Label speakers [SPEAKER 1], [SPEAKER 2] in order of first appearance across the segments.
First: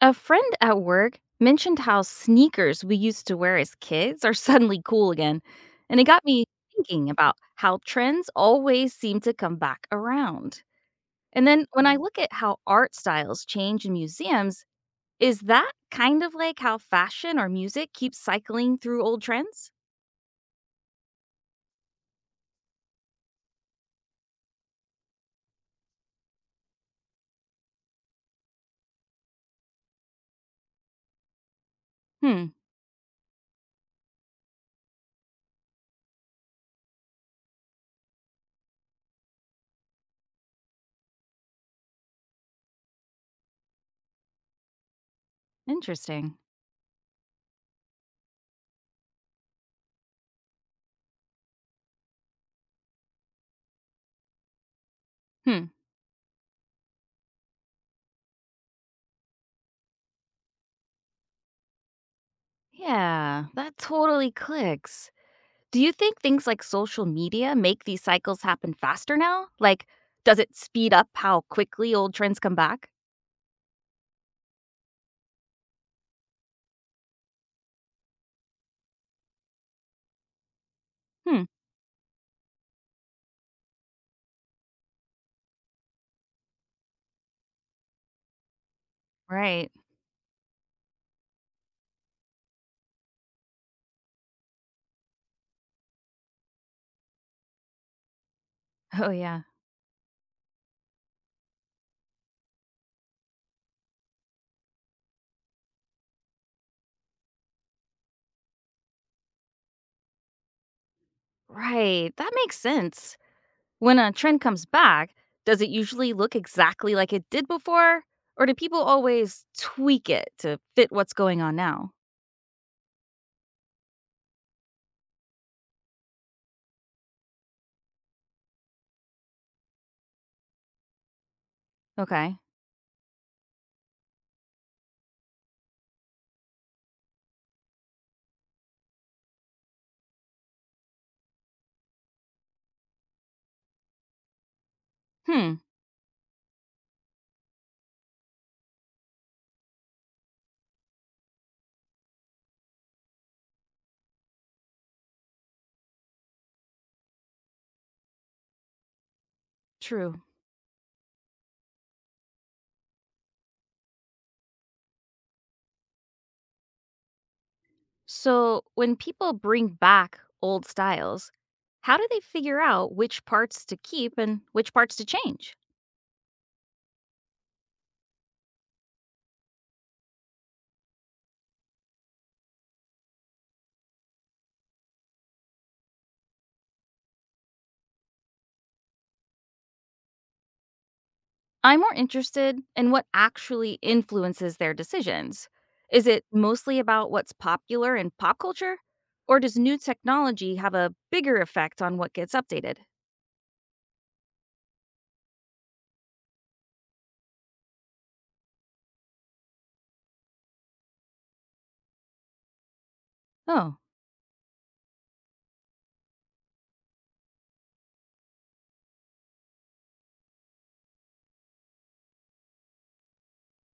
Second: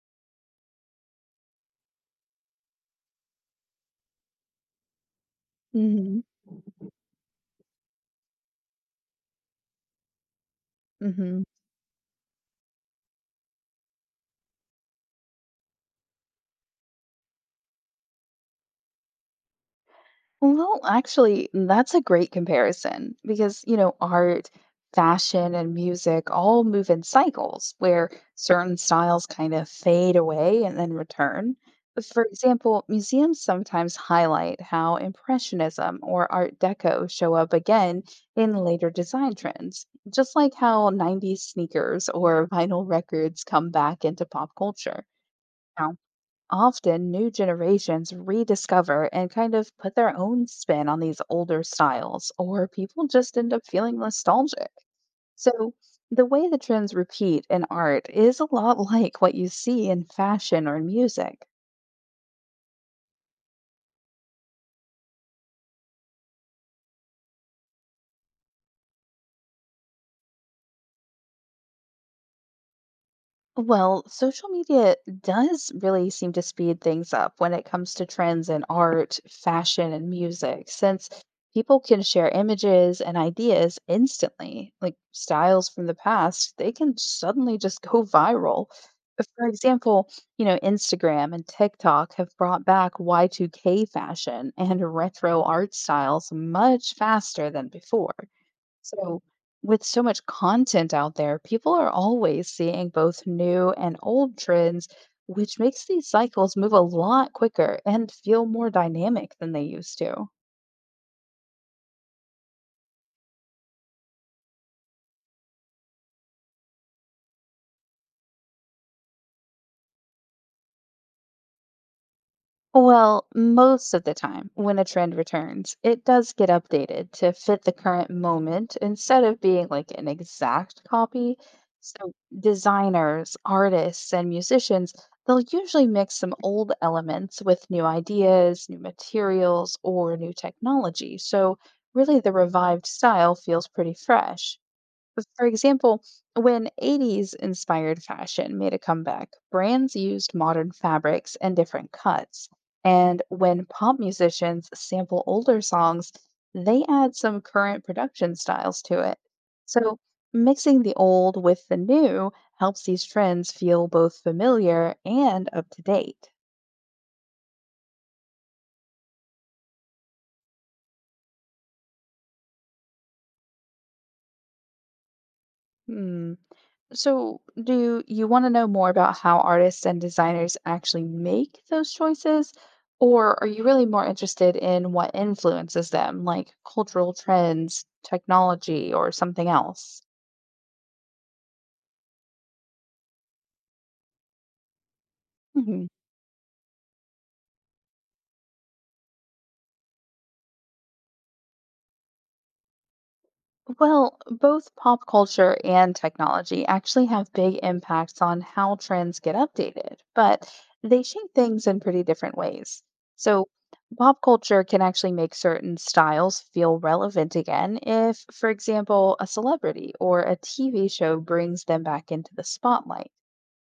[SPEAKER 1] A friend at work mentioned how sneakers we used to wear as kids are suddenly cool again, and it
[SPEAKER 2] Mhm,
[SPEAKER 1] got me thinking about how trends always seem to come back around.
[SPEAKER 2] mhm.
[SPEAKER 1] And then when I look at how art styles change in museums, is that kind of like how fashion or music keeps cycling through old trends?
[SPEAKER 2] That's a great comparison because, art, fashion, and music all move in cycles where certain styles kind of fade away and then return. For
[SPEAKER 1] Hmm,
[SPEAKER 2] example, museums sometimes highlight how Impressionism or Art Deco show up again in later design trends, just like how 90s sneakers or vinyl records come back into pop culture.
[SPEAKER 1] Interesting.
[SPEAKER 2] Often, new generations rediscover and kind of put their own spin on these older styles, or people just end up feeling nostalgic.
[SPEAKER 1] Hmm.
[SPEAKER 2] So, the way the trends repeat in art is a lot like what you see in fashion or music.
[SPEAKER 1] Yeah, that totally clicks. Do you think things like social media make these cycles happen faster now? Like, does it speed up how quickly old trends come back?
[SPEAKER 2] Well, social media does really seem to speed things up when it comes to trends in art, fashion, and music, since
[SPEAKER 1] Hmm,
[SPEAKER 2] people can share images and ideas instantly. Like styles from the past, they can suddenly just go viral. But for
[SPEAKER 1] right.
[SPEAKER 2] example, Instagram and TikTok have brought back Y2K fashion and retro art styles much faster than before.
[SPEAKER 1] Oh,
[SPEAKER 2] So,
[SPEAKER 1] yeah.
[SPEAKER 2] with so much content out there, people are always seeing both new and old trends, which makes these cycles move a lot quicker and feel more dynamic than they used to.
[SPEAKER 1] Right. That makes sense. When a trend comes back, does it usually look exactly like it did before? Or do people always tweak it to fit what's going on now?
[SPEAKER 2] Well, most of the time, when a trend returns, it does get updated to fit the current moment instead of being like an exact copy. So,
[SPEAKER 1] Okay.
[SPEAKER 2] designers, artists, and musicians, they'll usually mix some old elements with new ideas, new materials, or new technology. So, really, the revived style feels pretty fresh. For
[SPEAKER 1] Hmm,
[SPEAKER 2] example, when 80s inspired fashion made a comeback, brands used modern fabrics and different cuts. And when pop musicians sample older songs, they add some current production styles to it. So,
[SPEAKER 1] true.
[SPEAKER 2] mixing the old with the new helps these trends feel both familiar and up to date.
[SPEAKER 1] So, when people bring back old styles, how do they figure out which parts to keep and which parts to change?
[SPEAKER 2] Hmm. So, do you want to know more about how artists and designers actually make those choices? Or are you really more interested in what influences them, like cultural trends, technology, or something else?
[SPEAKER 1] I'm more interested in what actually influences their decisions. Is it mostly about what's popular in pop culture? Or does new technology have a bigger effect on what gets updated?
[SPEAKER 2] Well, both pop culture and technology actually have big impacts on how trends get updated, but they shape things in pretty different ways. So,
[SPEAKER 1] Oh,
[SPEAKER 2] pop culture can actually make certain styles feel relevant again if, for example, a celebrity or a TV show brings them back into the spotlight.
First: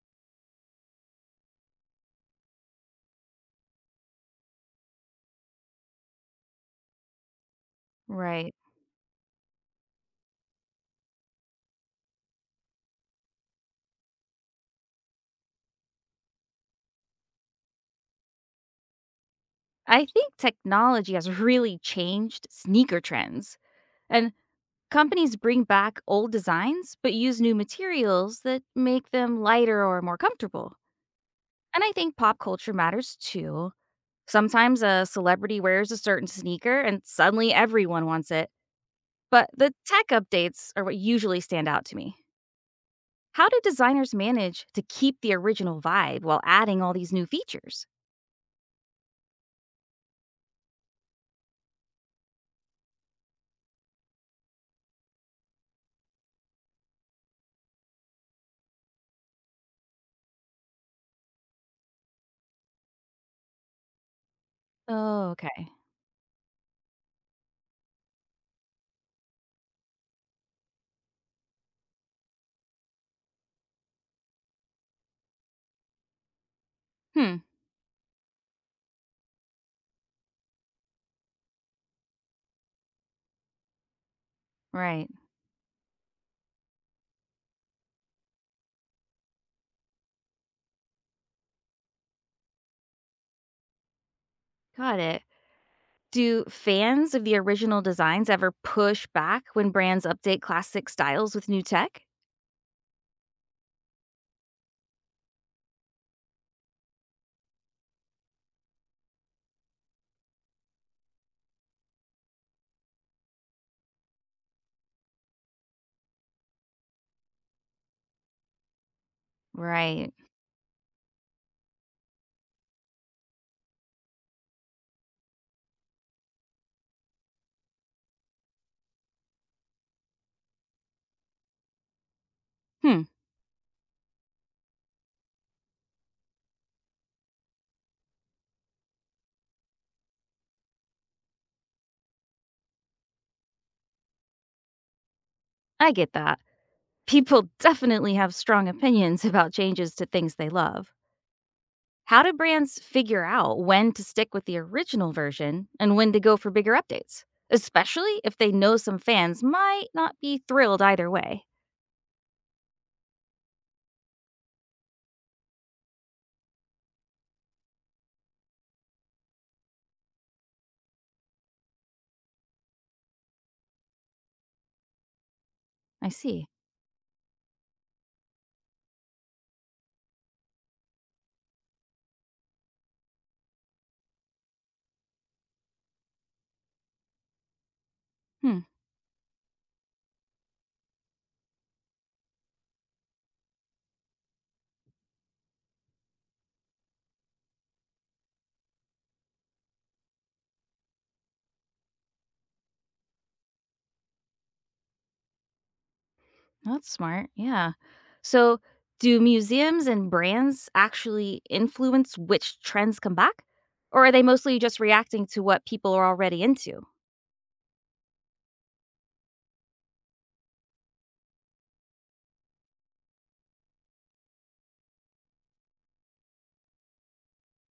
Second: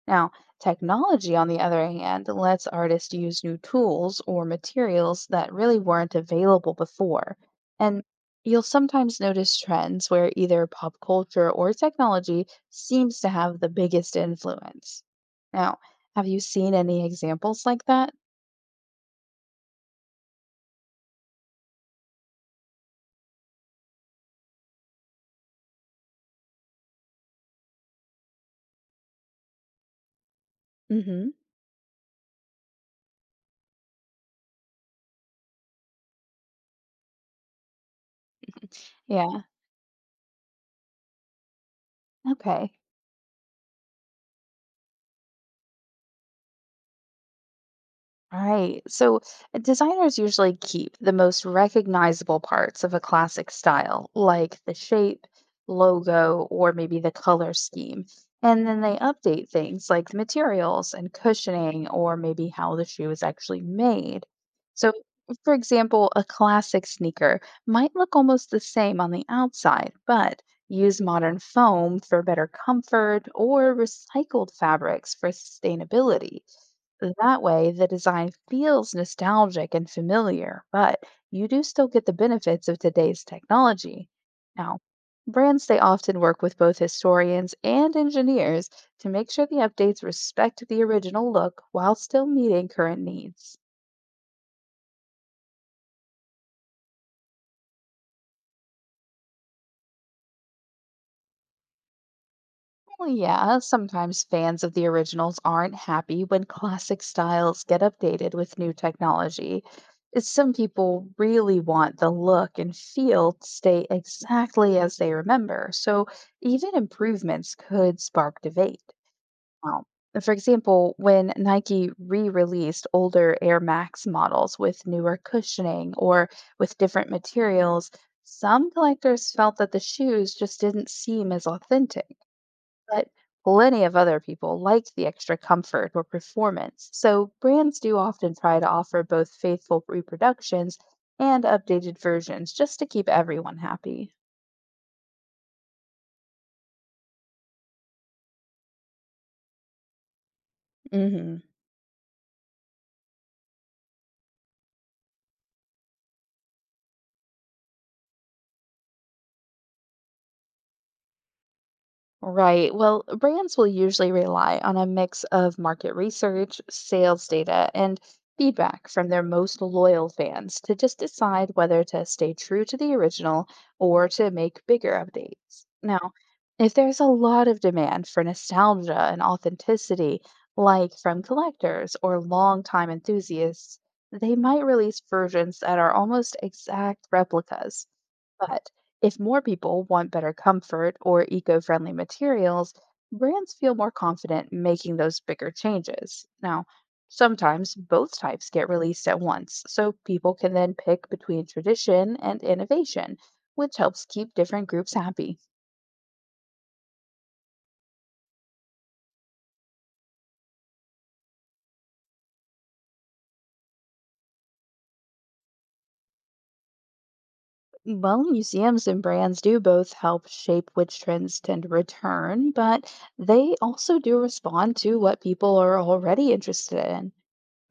[SPEAKER 2] Now, technology, on the other hand, lets artists use new tools or materials that really weren't available before. And
[SPEAKER 1] right.
[SPEAKER 2] you'll sometimes notice trends where either pop culture or technology seems to have the biggest influence. Now, have you seen any examples like that?
[SPEAKER 1] I think technology has really changed sneaker trends, and companies bring back old designs but use new materials that make them lighter or more comfortable.
[SPEAKER 2] Mm hmm.
[SPEAKER 1] And I think pop culture matters too. Sometimes a celebrity wears a certain sneaker and suddenly everyone wants it.
[SPEAKER 2] Yeah,
[SPEAKER 1] But the tech updates are what usually stand out to me.
[SPEAKER 2] okay.
[SPEAKER 1] How do designers manage to keep the original vibe while adding all these new features?
[SPEAKER 2] Right. So designers usually keep the most recognizable parts of a classic style, like the shape, logo, or maybe the color scheme. And then they update things like the materials and cushioning, or maybe how the shoe is actually made. So,
[SPEAKER 1] Oh,
[SPEAKER 2] for
[SPEAKER 1] okay.
[SPEAKER 2] example, a classic sneaker might look almost the same on the outside, but use modern foam for better comfort or recycled fabrics for sustainability.
[SPEAKER 1] Hmm,
[SPEAKER 2] That way, the design feels nostalgic and familiar, but you do still get the benefits of today's technology. Now,
[SPEAKER 1] right.
[SPEAKER 2] brands they often work with both historians and engineers to make sure the updates respect the original look while still meeting current needs.
[SPEAKER 1] Got it. Do fans of the original designs ever push back when brands update classic styles with new tech?
[SPEAKER 2] Well, yeah, sometimes fans of the originals aren't happy when classic styles get updated with new technology. It's- some people really want the look and feel to stay exactly as they remember, so even improvements could spark debate. Now,
[SPEAKER 1] Right.
[SPEAKER 2] for example, when Nike re released older Air Max models with newer cushioning or with different materials, some collectors felt that the shoes just didn't seem as authentic.
[SPEAKER 1] Hmm,
[SPEAKER 2] But plenty of other people like the extra comfort or performance, so brands do often try to offer both faithful reproductions and updated versions just to keep everyone happy.
[SPEAKER 1] I get that. People definitely have strong opinions about changes to things they love.
[SPEAKER 2] Hmm.
[SPEAKER 1] How do brands figure out when to stick with the original version and when to go for bigger updates, especially if they know some fans might not be thrilled either way?
[SPEAKER 2] Right. Well, brands will usually rely on a mix of market research, sales data, and feedback from their most loyal fans to just decide whether to stay true to the original or to make bigger updates.
[SPEAKER 1] I
[SPEAKER 2] Now,
[SPEAKER 1] see.
[SPEAKER 2] if there's a lot of demand for nostalgia and authenticity, like from collectors or longtime enthusiasts, they might release versions that are almost exact replicas.
[SPEAKER 1] Hmm,
[SPEAKER 2] But if more people want better comfort or eco friendly materials, brands feel more confident making those bigger changes. Now, sometimes both types get released at once, so people can then pick between tradition and innovation, which helps keep different groups happy.
[SPEAKER 1] that's smart. Yeah. So, do museums and brands actually influence which trends come back? Or are they mostly just reacting to what people are already into?
[SPEAKER 2] Well, museums and brands do both help shape which trends tend to return, but they also do respond to what people are already interested in.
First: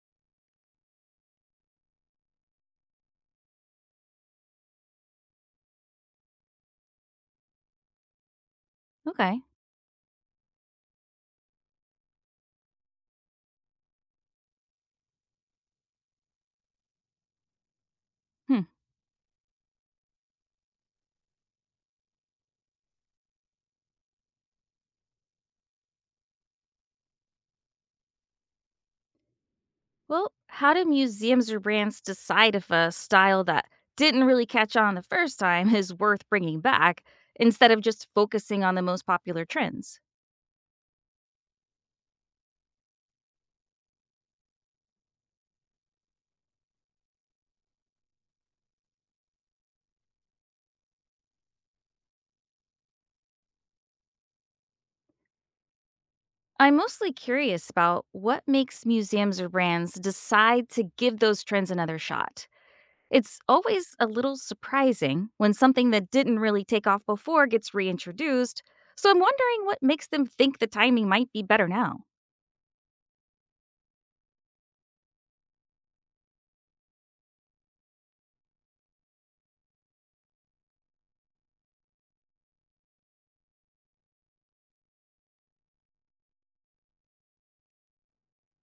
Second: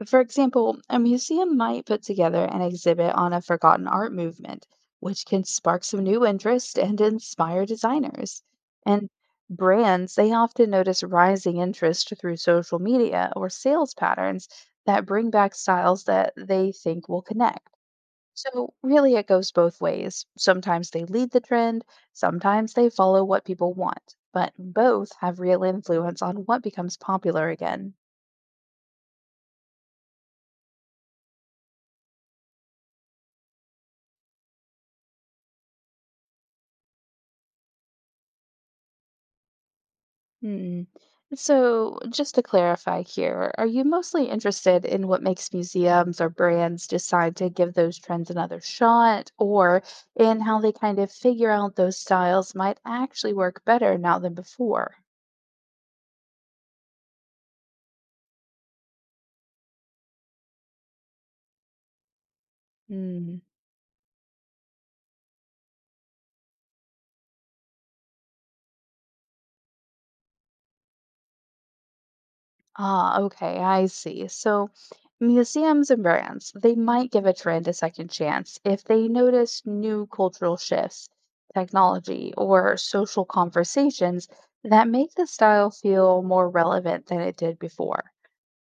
[SPEAKER 2] For example, a museum might put together an exhibit on a forgotten art movement, which can spark some new interest and inspire designers. And
[SPEAKER 1] Okay.
[SPEAKER 2] brands, they often notice rising interest through social media or sales patterns that bring back styles that they think will connect.
[SPEAKER 1] Hmm.
[SPEAKER 2] So, really, it goes both ways. Sometimes they lead the trend, sometimes they follow what people want, but both have real influence on what becomes popular again.
[SPEAKER 1] Well, how do museums or brands decide if a style that didn't really catch on the first time is worth bringing back instead of just focusing on the most popular trends?
[SPEAKER 2] Mm. So, just to clarify here, are you mostly interested in what makes museums or brands decide to give those trends another shot, or in how they kind of figure out those styles might actually work better now than before?
[SPEAKER 1] I'm mostly curious about what makes museums or brands decide to give those trends another shot. It's
[SPEAKER 2] Hmm.
[SPEAKER 1] always a little surprising when something that didn't really take off before gets reintroduced, so I'm wondering what makes them think the timing might be better now.
[SPEAKER 2] Ah, okay, I see. So museums and brands, they might give a trend a second chance if they notice new cultural shifts, technology, or social conversations that make the style feel more relevant than it did before.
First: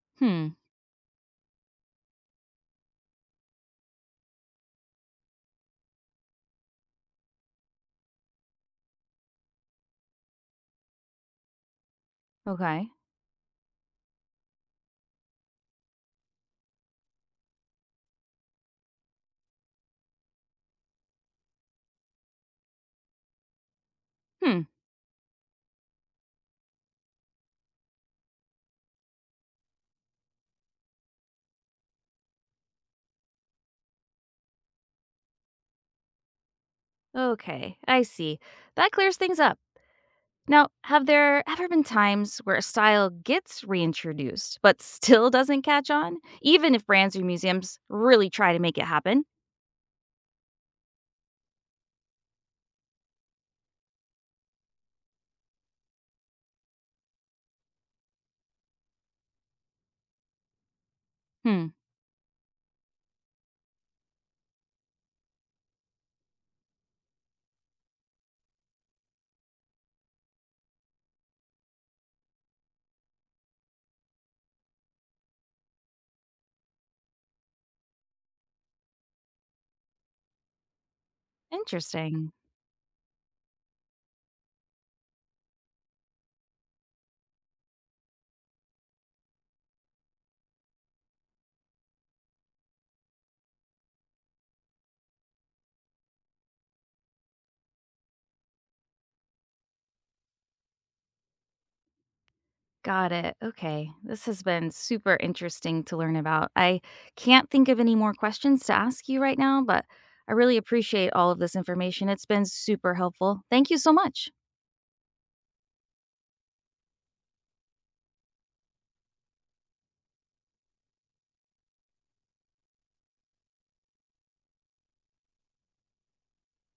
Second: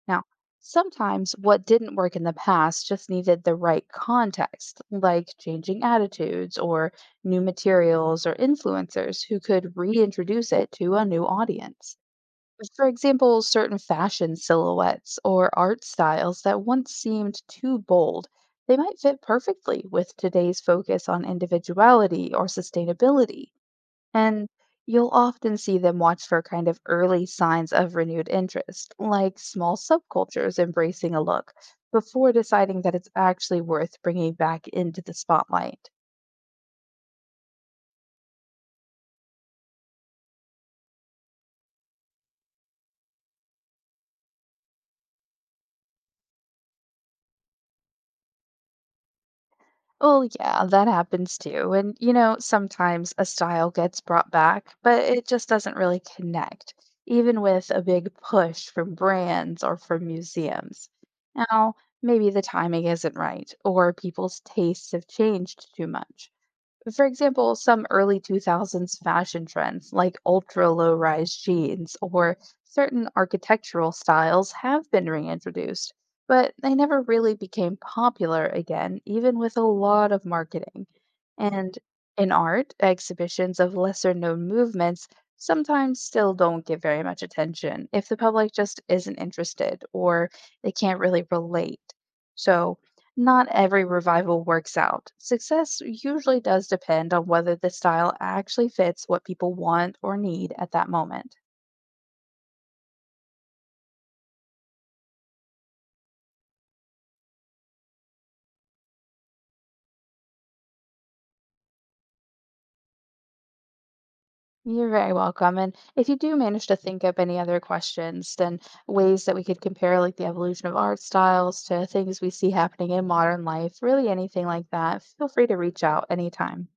[SPEAKER 2] Now,
[SPEAKER 1] Hmm,
[SPEAKER 2] sometimes what didn't work in the past just needed the right context, like changing attitudes or new materials or influencers who could reintroduce it to a new audience. For
[SPEAKER 1] okay.
[SPEAKER 2] example, certain fashion silhouettes or art styles that once seemed too bold, they might fit perfectly with today's focus on individuality or sustainability. And
[SPEAKER 1] Hmm,
[SPEAKER 2] you'll often see them watch for kind of early signs of renewed interest, like small subcultures embracing a look before deciding that it's actually worth bringing back into the spotlight.
[SPEAKER 1] okay, I see. That clears things up. Now, have there ever been times where a style gets reintroduced but still doesn't catch on, even if brands or museums really try to make it happen?
[SPEAKER 2] Well, yeah, that happens too. And sometimes a style gets brought back, but it just doesn't really connect, even with a big push from brands or from museums.
[SPEAKER 1] Hmm,
[SPEAKER 2] Now, maybe the timing isn't right, or people's tastes have changed too much. For example, some early 2000s fashion trends like ultra low rise jeans or certain architectural styles have been reintroduced, but they never really became popular again, even with a lot of marketing. And
[SPEAKER 1] Interesting.
[SPEAKER 2] in art, exhibitions of lesser known movements sometimes still don't get very much attention if the public just isn't interested or they can't really relate. So, not every revival works out. Success usually does depend on whether the style actually fits what people want or need at that moment.
[SPEAKER 1] Got it. Okay. This has been super interesting to learn about. I can't think of any more questions to ask you right now, but I really appreciate all of this information. It's been super helpful. Thank you so much.
[SPEAKER 2] You're very welcome. And if you do manage to think up any other questions, then ways that we could compare like the evolution of art styles to things we see happening in modern life, really anything like that, feel free to reach out anytime.